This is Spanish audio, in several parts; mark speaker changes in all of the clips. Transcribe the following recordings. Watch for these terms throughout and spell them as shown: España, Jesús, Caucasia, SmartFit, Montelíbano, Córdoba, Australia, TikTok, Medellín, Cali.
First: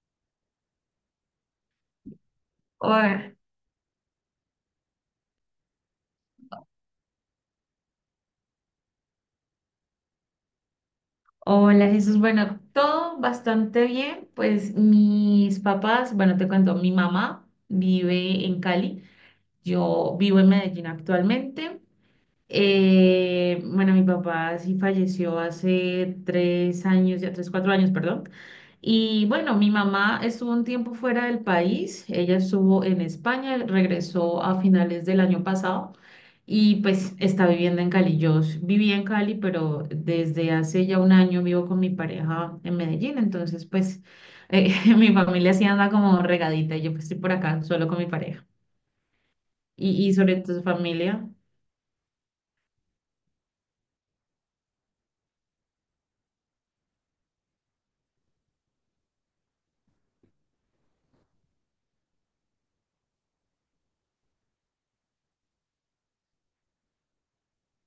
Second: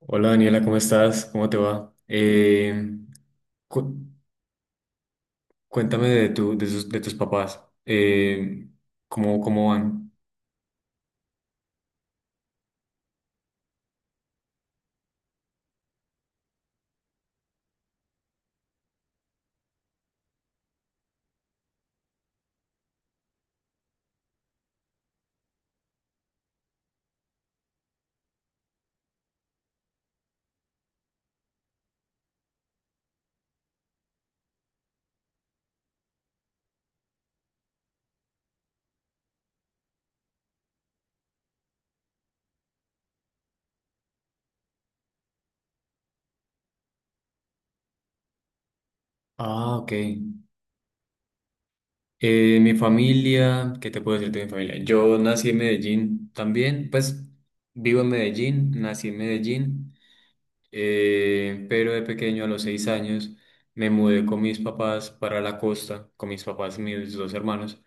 Speaker 1: Hola Daniela, ¿cómo estás? ¿Cómo te va?
Speaker 2: Hola,
Speaker 1: Cu- Cuéntame de, tu, de, sus- de tus papás. Cómo van?
Speaker 2: hola, Jesús. Bueno, todo bastante bien. Pues mis papás, bueno, te cuento, mi mamá vive en Cali, yo vivo en Medellín actualmente. Bueno, mi papá sí falleció hace 3 años, ya 3, 4 años, perdón. Y bueno, mi mamá estuvo un tiempo fuera del país, ella estuvo en España, regresó a finales del año pasado y pues está viviendo en Cali. Yo vivía en Cali, pero desde hace ya un año vivo con mi pareja en Medellín, entonces pues eh, mi familia sí anda como regadita y yo pues estoy por acá solo con mi pareja.
Speaker 1: Ah, ok.
Speaker 2: ¿Y sobre tu familia?
Speaker 1: Mi familia, ¿qué te puedo decir de mi familia? Yo nací en Medellín también, pues vivo en Medellín, nací en Medellín, pero de pequeño a los 6 años me mudé con mis papás para la costa, con mis papás y mis dos hermanos.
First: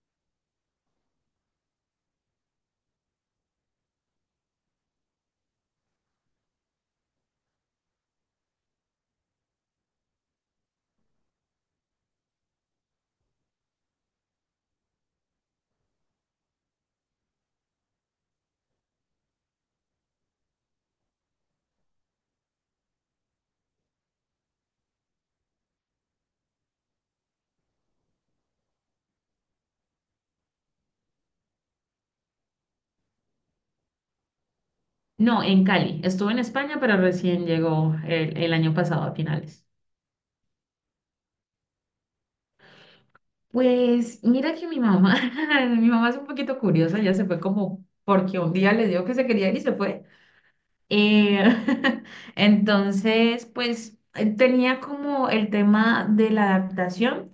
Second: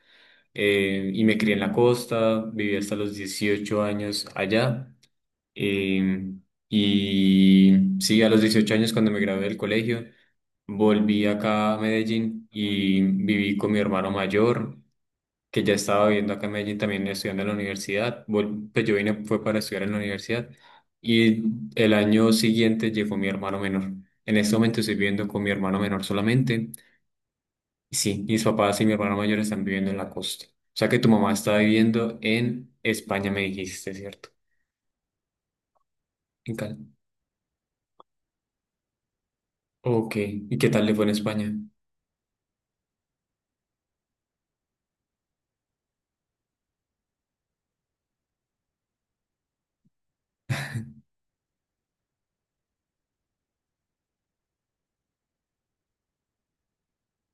Speaker 1: Y me crié en la costa, viví hasta los 18 años allá. eh, y sí, a los 18 años cuando me gradué del colegio, volví acá a Medellín y viví con mi hermano mayor, que ya estaba viviendo acá en Medellín también estudiando en la universidad. Pues yo vine fue para estudiar en la universidad y el año siguiente llegó mi hermano menor. En este momento estoy viviendo con mi hermano menor solamente. Sí, mis papás y mi hermano mayor están viviendo en la costa. O sea que tu mamá está viviendo en España, me dijiste, ¿cierto?
Speaker 2: No, en Cali. Estuvo en
Speaker 1: En
Speaker 2: España,
Speaker 1: Cali.
Speaker 2: pero recién llegó el año pasado a finales.
Speaker 1: Ok, ¿y qué tal le fue en España?
Speaker 2: Pues mira que mi mamá, mi mamá es un poquito curiosa, ya se fue como porque un día le dijo que se quería ir y se fue. Eh, entonces, pues tenía como el tema de la adaptación.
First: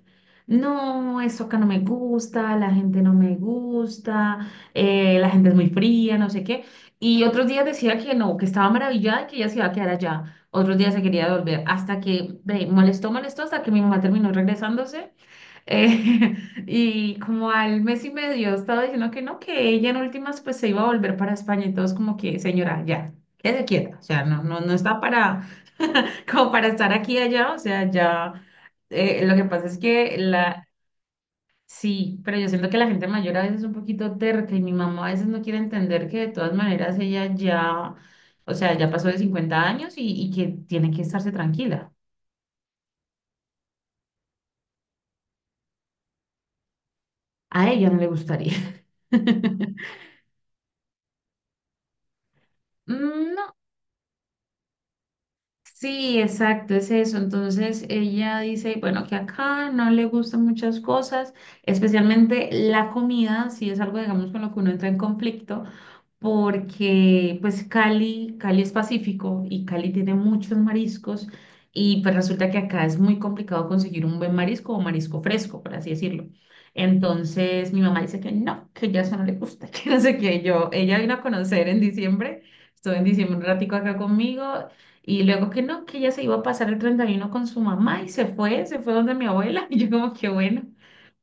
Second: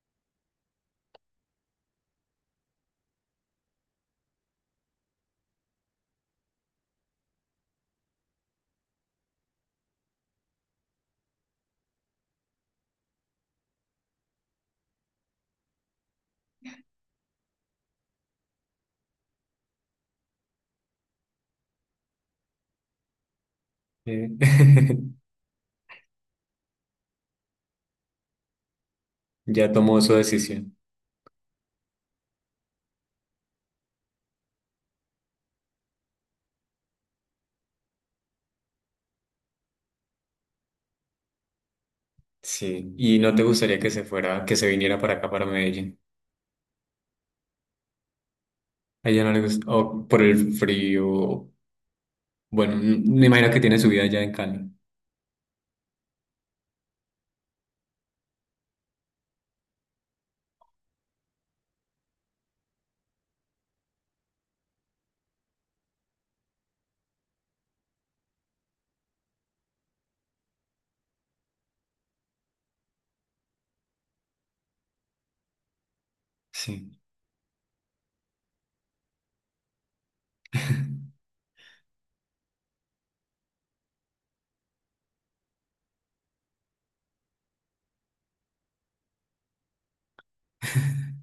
Speaker 2: No, eso acá no me gusta, la gente no me gusta, la gente es muy fría, no sé qué. Y otros días decía que no, que estaba maravillada y que ella se iba a quedar allá. Otros días se quería volver, hasta que ve, molestó, molestó, hasta que mi mamá terminó regresándose. Eh, y como al mes y medio estaba diciendo que no, que ella en últimas pues se iba a volver para España y todos como que, señora, ya, quédese quieta, o sea,
Speaker 1: Eh,
Speaker 2: no, no, no está para, como para estar aquí y allá, o sea, ya, lo que pasa
Speaker 1: Ya
Speaker 2: es
Speaker 1: tomó su
Speaker 2: que la,
Speaker 1: decisión.
Speaker 2: sí, pero yo siento que la gente mayor a veces es un poquito terca y mi mamá a veces no quiere entender que de todas maneras ella ya, o sea, ya pasó de 50 años y que tiene que estarse tranquila.
Speaker 1: Sí, ¿y no te gustaría que se fuera, que se viniera para acá, para Medellín?
Speaker 2: A ella no le gustaría.
Speaker 1: A ella no le gusta, o por el frío. Bueno, me
Speaker 2: Mm,
Speaker 1: imagino
Speaker 2: no,
Speaker 1: que tiene su vida allá en Cali.
Speaker 2: sí, exacto, es eso. Entonces ella dice, bueno, que acá no le gustan muchas cosas, especialmente la comida, si es algo, digamos, con lo que uno entra en conflicto porque pues Cali, Cali es Pacífico y Cali tiene muchos mariscos y pues resulta que acá es muy complicado conseguir un buen marisco o marisco fresco, por así decirlo.
Speaker 1: Sí.
Speaker 2: Entonces mi mamá dice que no, que ya eso no le gusta, que no sé qué. Yo, ella vino a conocer en diciembre, estuvo en diciembre un ratico acá conmigo y luego que no, que ella se iba a pasar el 31 con su mamá y se fue donde mi abuela y yo como que bueno.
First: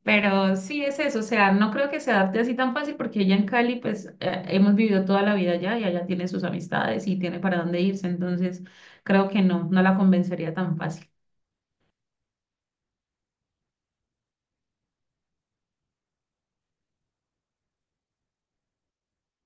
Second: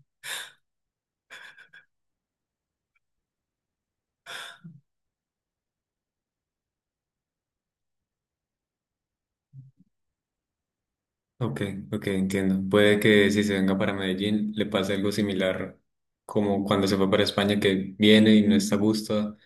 Speaker 2: Pero sí es eso, o sea, no creo que se adapte así tan fácil porque ella en Cali, pues hemos vivido toda la vida allá y allá tiene sus amistades y tiene para dónde irse, entonces creo que no, no la convencería tan fácil.
Speaker 1: Ok, ok, entiendo. Puede que si se venga para Medellín le pase algo similar como cuando se fue para España, que viene y no está a gusto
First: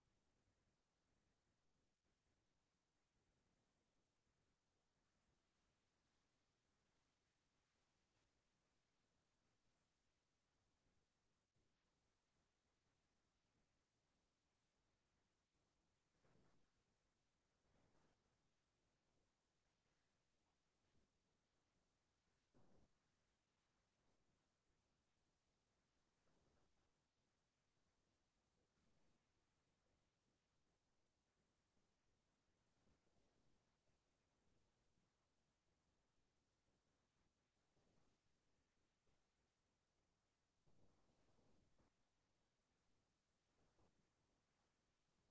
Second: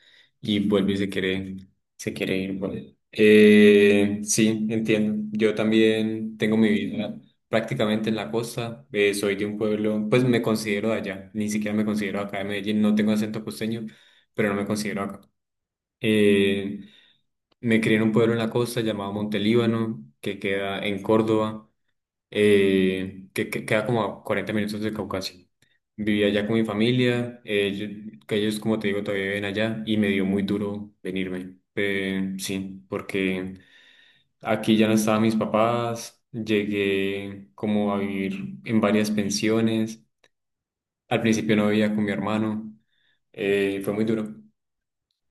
Speaker 1: y vuelve y se quiere ir. Bueno, sí, entiendo. Yo también tengo mi vida prácticamente en la costa. Soy de un pueblo, pues me considero de allá. Ni siquiera me considero acá de Medellín. No tengo acento costeño, pero no me considero acá. Eh, Me crié en un pueblo en la costa llamado Montelíbano, que queda en Córdoba, que queda como a 40 minutos de Caucasia. Vivía allá con mi familia, que ellos, como te digo, todavía viven allá y me dio muy duro venirme. Sí, porque aquí ya no estaban mis papás, llegué como a vivir en varias pensiones, al principio no vivía con mi hermano, fue muy duro.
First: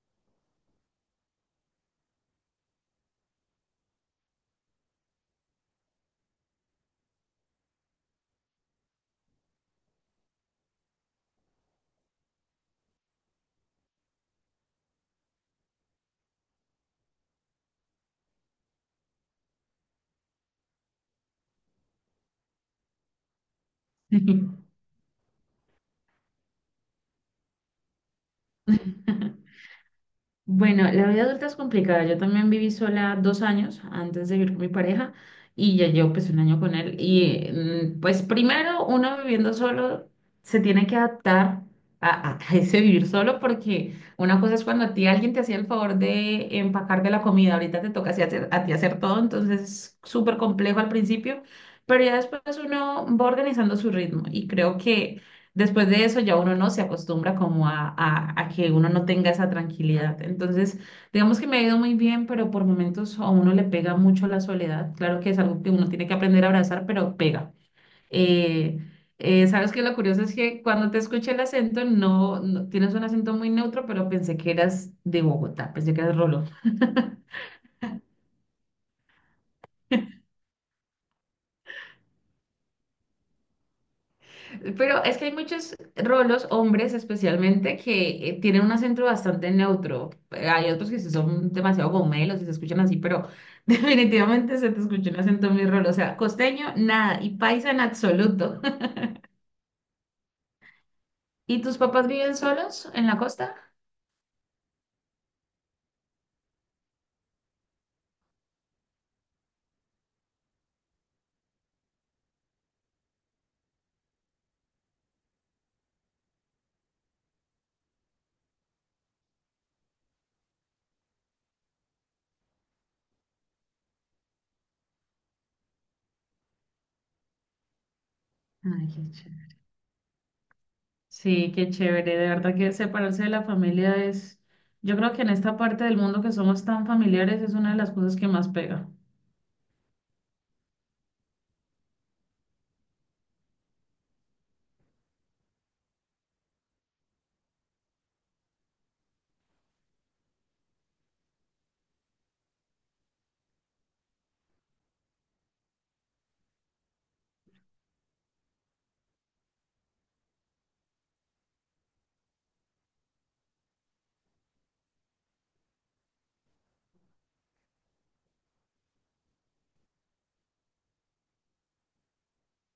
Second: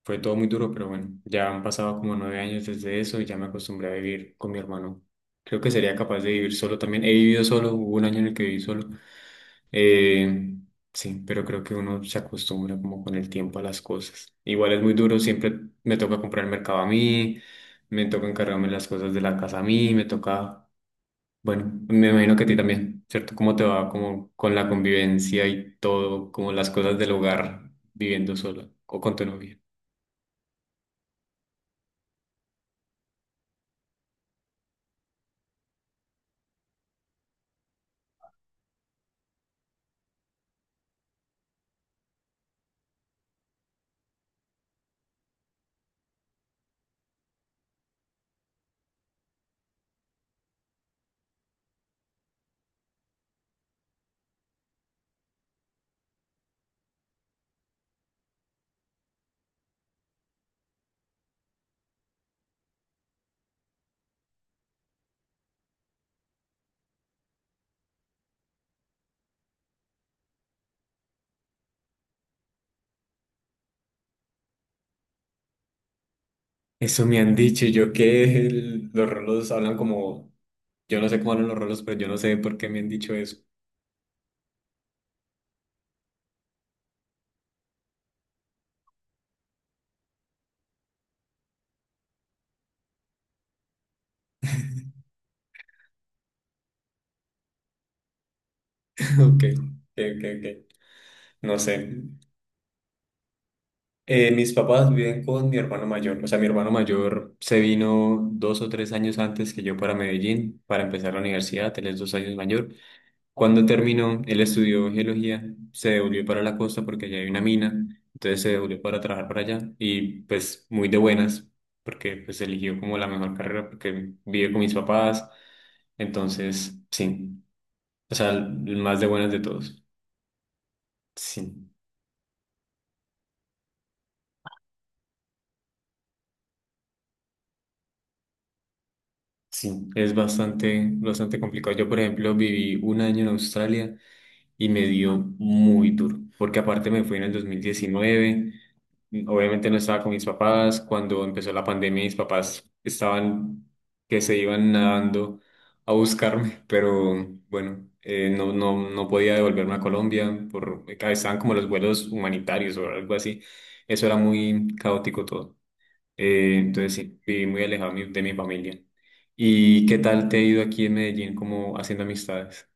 Speaker 1: Fue todo muy duro, pero bueno, ya han pasado como 9 años desde eso y ya me acostumbré a vivir con mi hermano. Creo que sería capaz de vivir solo también. He vivido solo, hubo un año en el que viví solo, eh, sí, pero creo que uno se acostumbra como con el tiempo a las cosas. Igual es muy duro, siempre me toca comprar el mercado a mí, me toca encargarme las cosas de la casa a mí, me toca, bueno, me imagino que a ti también, ¿cierto? ¿Cómo te va como con la convivencia y todo, como las cosas del hogar viviendo sola o con tu novia?
Speaker 2: Bueno, la vida adulta es complicada. Yo también viví sola 2 años antes de vivir con mi pareja y ya llevo pues un año con él. Y pues primero uno viviendo solo se tiene que adaptar a, a ese vivir solo porque una cosa es cuando a ti alguien te hacía el favor de empacar de la comida, ahorita te toca así a ti hacer todo, entonces es súper complejo al principio, pero ya después uno va organizando su ritmo y creo que... Después de eso ya uno no se acostumbra como a que uno no tenga esa tranquilidad. Entonces, digamos que me ha ido muy bien, pero por momentos a uno le pega mucho la soledad. Claro que es algo que uno tiene que aprender a abrazar, pero pega. Eh, sabes que lo curioso es que cuando te escuché el acento, tienes un acento muy neutro, pero pensé que eras de Bogotá, pensé que eras Rolo.
Speaker 1: Eso me han dicho y yo que los rolos hablan como, yo no sé cómo hablan los rolos, pero yo no sé por qué me han dicho eso.
Speaker 2: Pero es que hay muchos rolos, hombres especialmente, que tienen un acento bastante neutro. Hay otros que sí son demasiado gomelos y se escuchan así, pero definitivamente se te escucha un acento muy rolo. O sea, costeño, nada, y paisa en absoluto.
Speaker 1: Ok, ok, ok, ok. No
Speaker 2: ¿Y
Speaker 1: sé.
Speaker 2: tus papás viven solos en la costa?
Speaker 1: Mis papás viven con mi hermano mayor. O sea, mi hermano mayor se vino dos o tres años antes que yo para Medellín para empezar la universidad. Él es dos años mayor. Cuando terminó, él estudió geología, se devolvió para la costa porque allá hay una mina. Entonces se devolvió para trabajar para allá y pues muy de buenas porque pues eligió como la mejor carrera porque vive con mis papás. Entonces, sí. O sea, el
Speaker 2: Ay,
Speaker 1: más
Speaker 2: qué
Speaker 1: de buenas de
Speaker 2: chévere.
Speaker 1: todos.
Speaker 2: Sí,
Speaker 1: Sí.
Speaker 2: qué chévere. De verdad que separarse de la familia es, yo creo que en esta parte del mundo que somos tan familiares es una de las cosas que más pega.
Speaker 1: Sí, es bastante, bastante complicado. Yo, por ejemplo, viví un año en Australia y me dio muy duro, porque aparte me fui en el 2019, obviamente no estaba con mis papás, cuando empezó la pandemia mis papás estaban que se iban nadando a buscarme, pero bueno, no podía devolverme a Colombia, por, estaban como los vuelos humanitarios o algo así, eso era muy caótico todo. Entonces sí, viví muy alejado de de mi familia. ¿Y qué tal te ha ido aquí en Medellín como haciendo amistades?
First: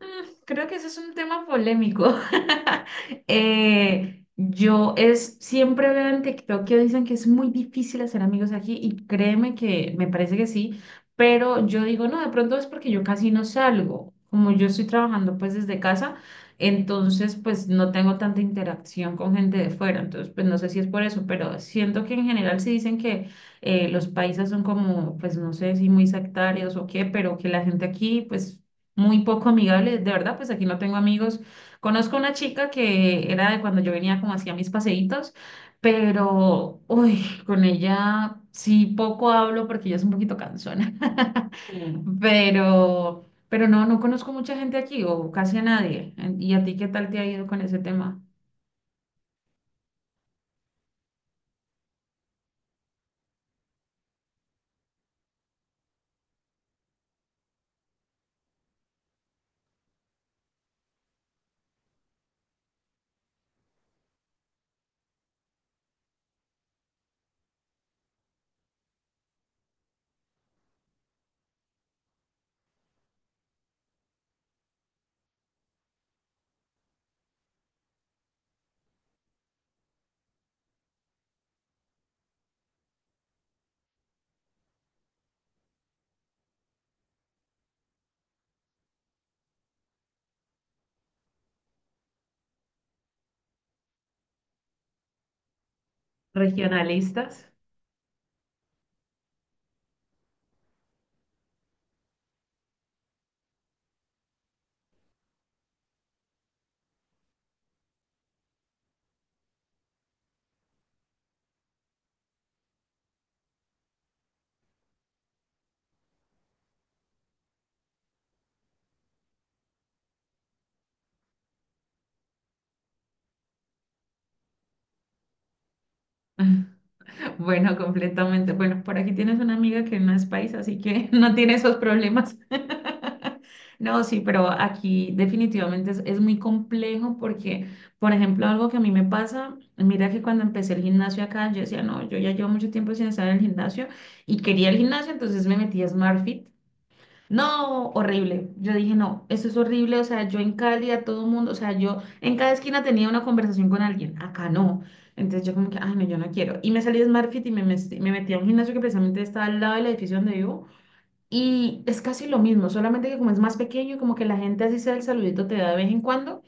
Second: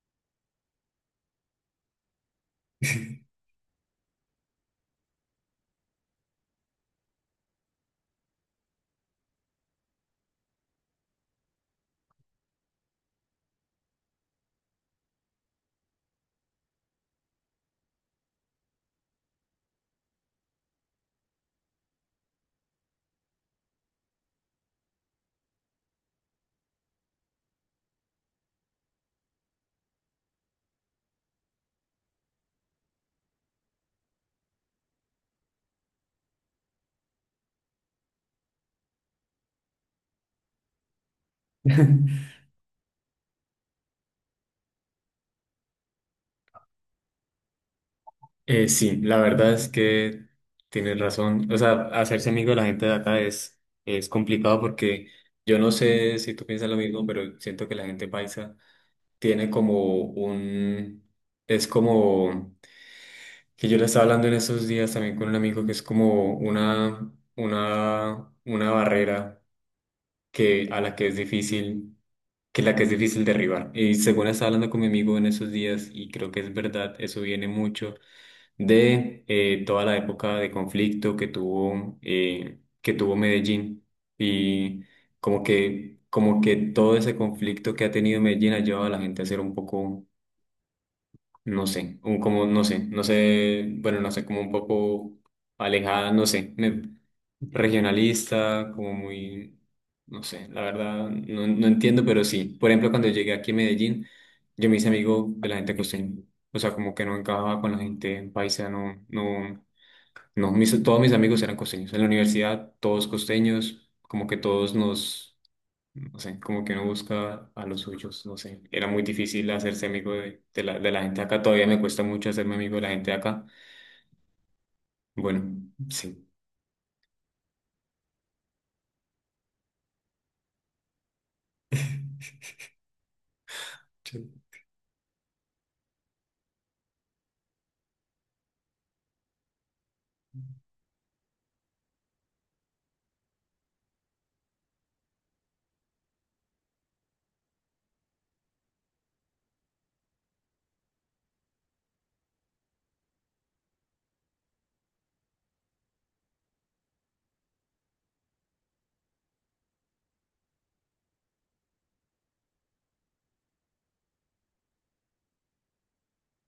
Speaker 2: Mm, Creo que ese es un tema polémico. Yo es, siempre veo en TikTok que dicen que es muy difícil hacer amigos aquí y créeme que me parece que sí, pero yo digo, no, de pronto es porque yo casi no salgo. Como yo estoy trabajando pues desde casa, entonces pues no tengo tanta interacción con gente de fuera, entonces pues no sé si es por eso, pero siento que en general sí dicen que los países son como, pues no sé si muy sectarios o qué, pero que la gente aquí pues muy poco amigable, de verdad, pues aquí no tengo amigos. Conozco una chica que era de cuando yo venía como hacía mis paseitos, pero, uy, con ella sí poco hablo porque ella es un poquito cansona. Sí. Pero no, no conozco mucha gente aquí o casi a nadie. ¿Y a ti qué tal te ha ido con ese tema?
Speaker 1: Sí, la verdad es que tienes razón. O sea, hacerse amigo de la gente de acá es complicado porque yo no sé si tú piensas lo mismo, pero siento que la gente paisa tiene como un... Es como... Que yo le estaba hablando en estos días también con un amigo que es como una barrera que, a la que es difícil que la que es difícil derribar. Y según estaba hablando con mi amigo en esos días, y creo que es verdad, eso viene mucho de toda la época de conflicto que tuvo Medellín. Y como que todo ese conflicto que ha tenido Medellín ha llevado a la gente a ser un poco no sé, como, no sé, no sé, bueno, no sé, como un poco alejada, no sé,
Speaker 2: Regionalistas.
Speaker 1: regionalista, como muy, no sé, la verdad, no, no entiendo, pero sí. Por ejemplo, cuando llegué aquí a Medellín, yo me hice amigo de la gente costeña, o sea, como que no encajaba con la gente paisa, no, no, no, todos mis amigos eran costeños, en la universidad todos costeños, como que todos nos no sé, como que uno busca a los suyos, no sé. Era muy difícil hacerse amigo de, de la gente acá, todavía me cuesta mucho hacerme amigo de la gente acá. Bueno, sí,
Speaker 2: Bueno, completamente. Bueno, por aquí tienes una amiga que no es paisa, así que no tiene esos problemas. No, sí,
Speaker 1: sí,
Speaker 2: pero aquí definitivamente es muy complejo porque, por ejemplo, algo que a mí me pasa, mira que cuando empecé el gimnasio acá, yo decía, no, yo ya llevo mucho tiempo sin estar en el gimnasio y quería el gimnasio, entonces me metí a SmartFit no, horrible. Yo dije, no, eso es horrible. O sea, yo en Cali a todo mundo, o sea, yo en cada esquina tenía una conversación con alguien, acá no. Entonces yo como que, ay, no, yo no quiero. Y me salí de SmartFit y me metí a un gimnasio que precisamente está al lado del edificio donde vivo. Y es casi lo mismo, solamente que como es más pequeño y como que la gente así sea el saludito te da de vez en cuando,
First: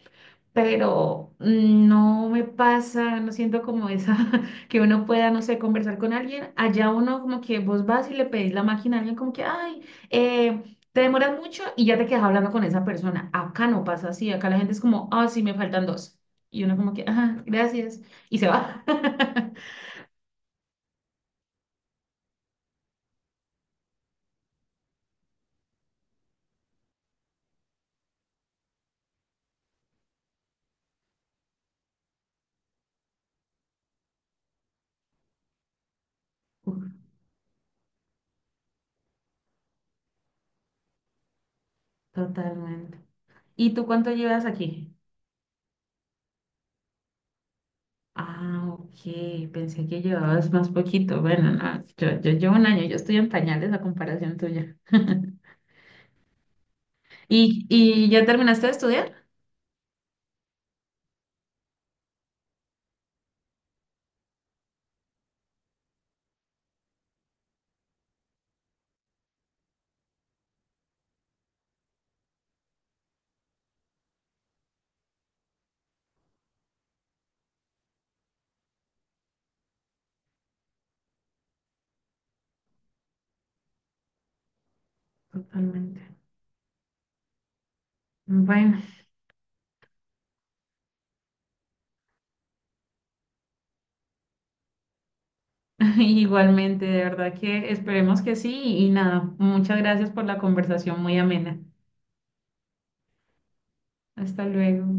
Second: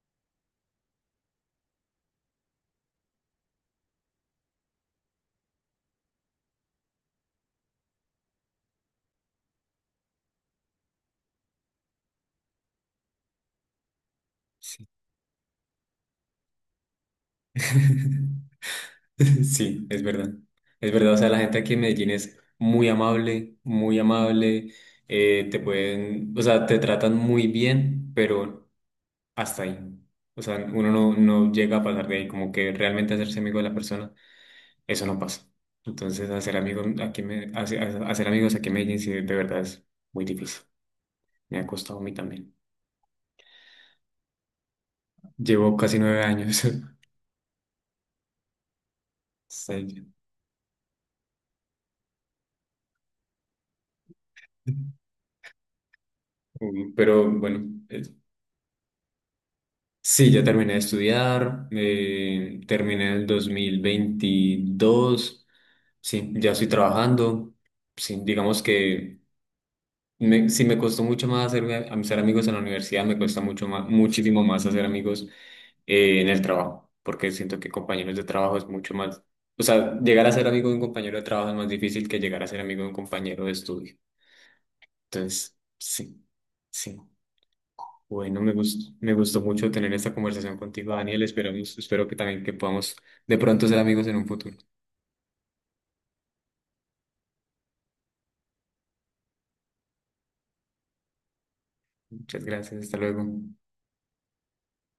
Speaker 2: pero no me pasa, no siento como esa, que uno pueda, no sé, conversar con alguien. Allá uno como que vos vas y le pedís la máquina a alguien como que, ay, te demoras mucho y ya te quedas hablando con esa persona. Acá no pasa así, acá la gente es
Speaker 1: sí.
Speaker 2: como, ah, sí, me faltan dos. Y uno como que, ah, gracias, y se va.
Speaker 1: Sí, es verdad. Es verdad, o sea, la gente aquí en Medellín es muy amable, te pueden, o sea, te tratan muy bien, pero hasta ahí. O sea, uno no, no llega a pasar de ahí, como que realmente hacerse amigo de la persona. Eso no pasa. Entonces, hacer
Speaker 2: Uf,
Speaker 1: amigos aquí hacer amigos aquí en Medellín sí, de verdad es muy difícil. Me ha costado a mí también.
Speaker 2: totalmente. ¿Y tú cuánto llevas aquí?
Speaker 1: Llevo casi 9 años.
Speaker 2: Ah, ok, pensé que
Speaker 1: Sí.
Speaker 2: llevabas más poquito. Bueno, no, yo llevo un año, yo estoy en pañales a comparación tuya.
Speaker 1: Pero bueno,
Speaker 2: ¿Y, y ya terminaste de estudiar?
Speaker 1: sí, ya terminé de estudiar, terminé el 2022. Sí, ya estoy trabajando, sí, digamos que me costó mucho más hacerme, ser amigos en la universidad, me cuesta mucho más, muchísimo más hacer amigos en el trabajo, porque siento que compañeros de trabajo es mucho más, o sea, llegar a ser amigo de un compañero de trabajo es más difícil que llegar a ser amigo de un compañero de estudio. Entonces,
Speaker 2: Totalmente.
Speaker 1: sí, sí. Bueno,
Speaker 2: Bueno,
Speaker 1: me gustó mucho tener esta conversación contigo, Daniel. Esperamos, espero que también que podamos de pronto ser amigos en un futuro.
Speaker 2: igualmente, de verdad que esperemos que sí y nada, muchas gracias por la conversación muy amena.
Speaker 1: Muchas gracias, hasta luego.
Speaker 2: Hasta luego.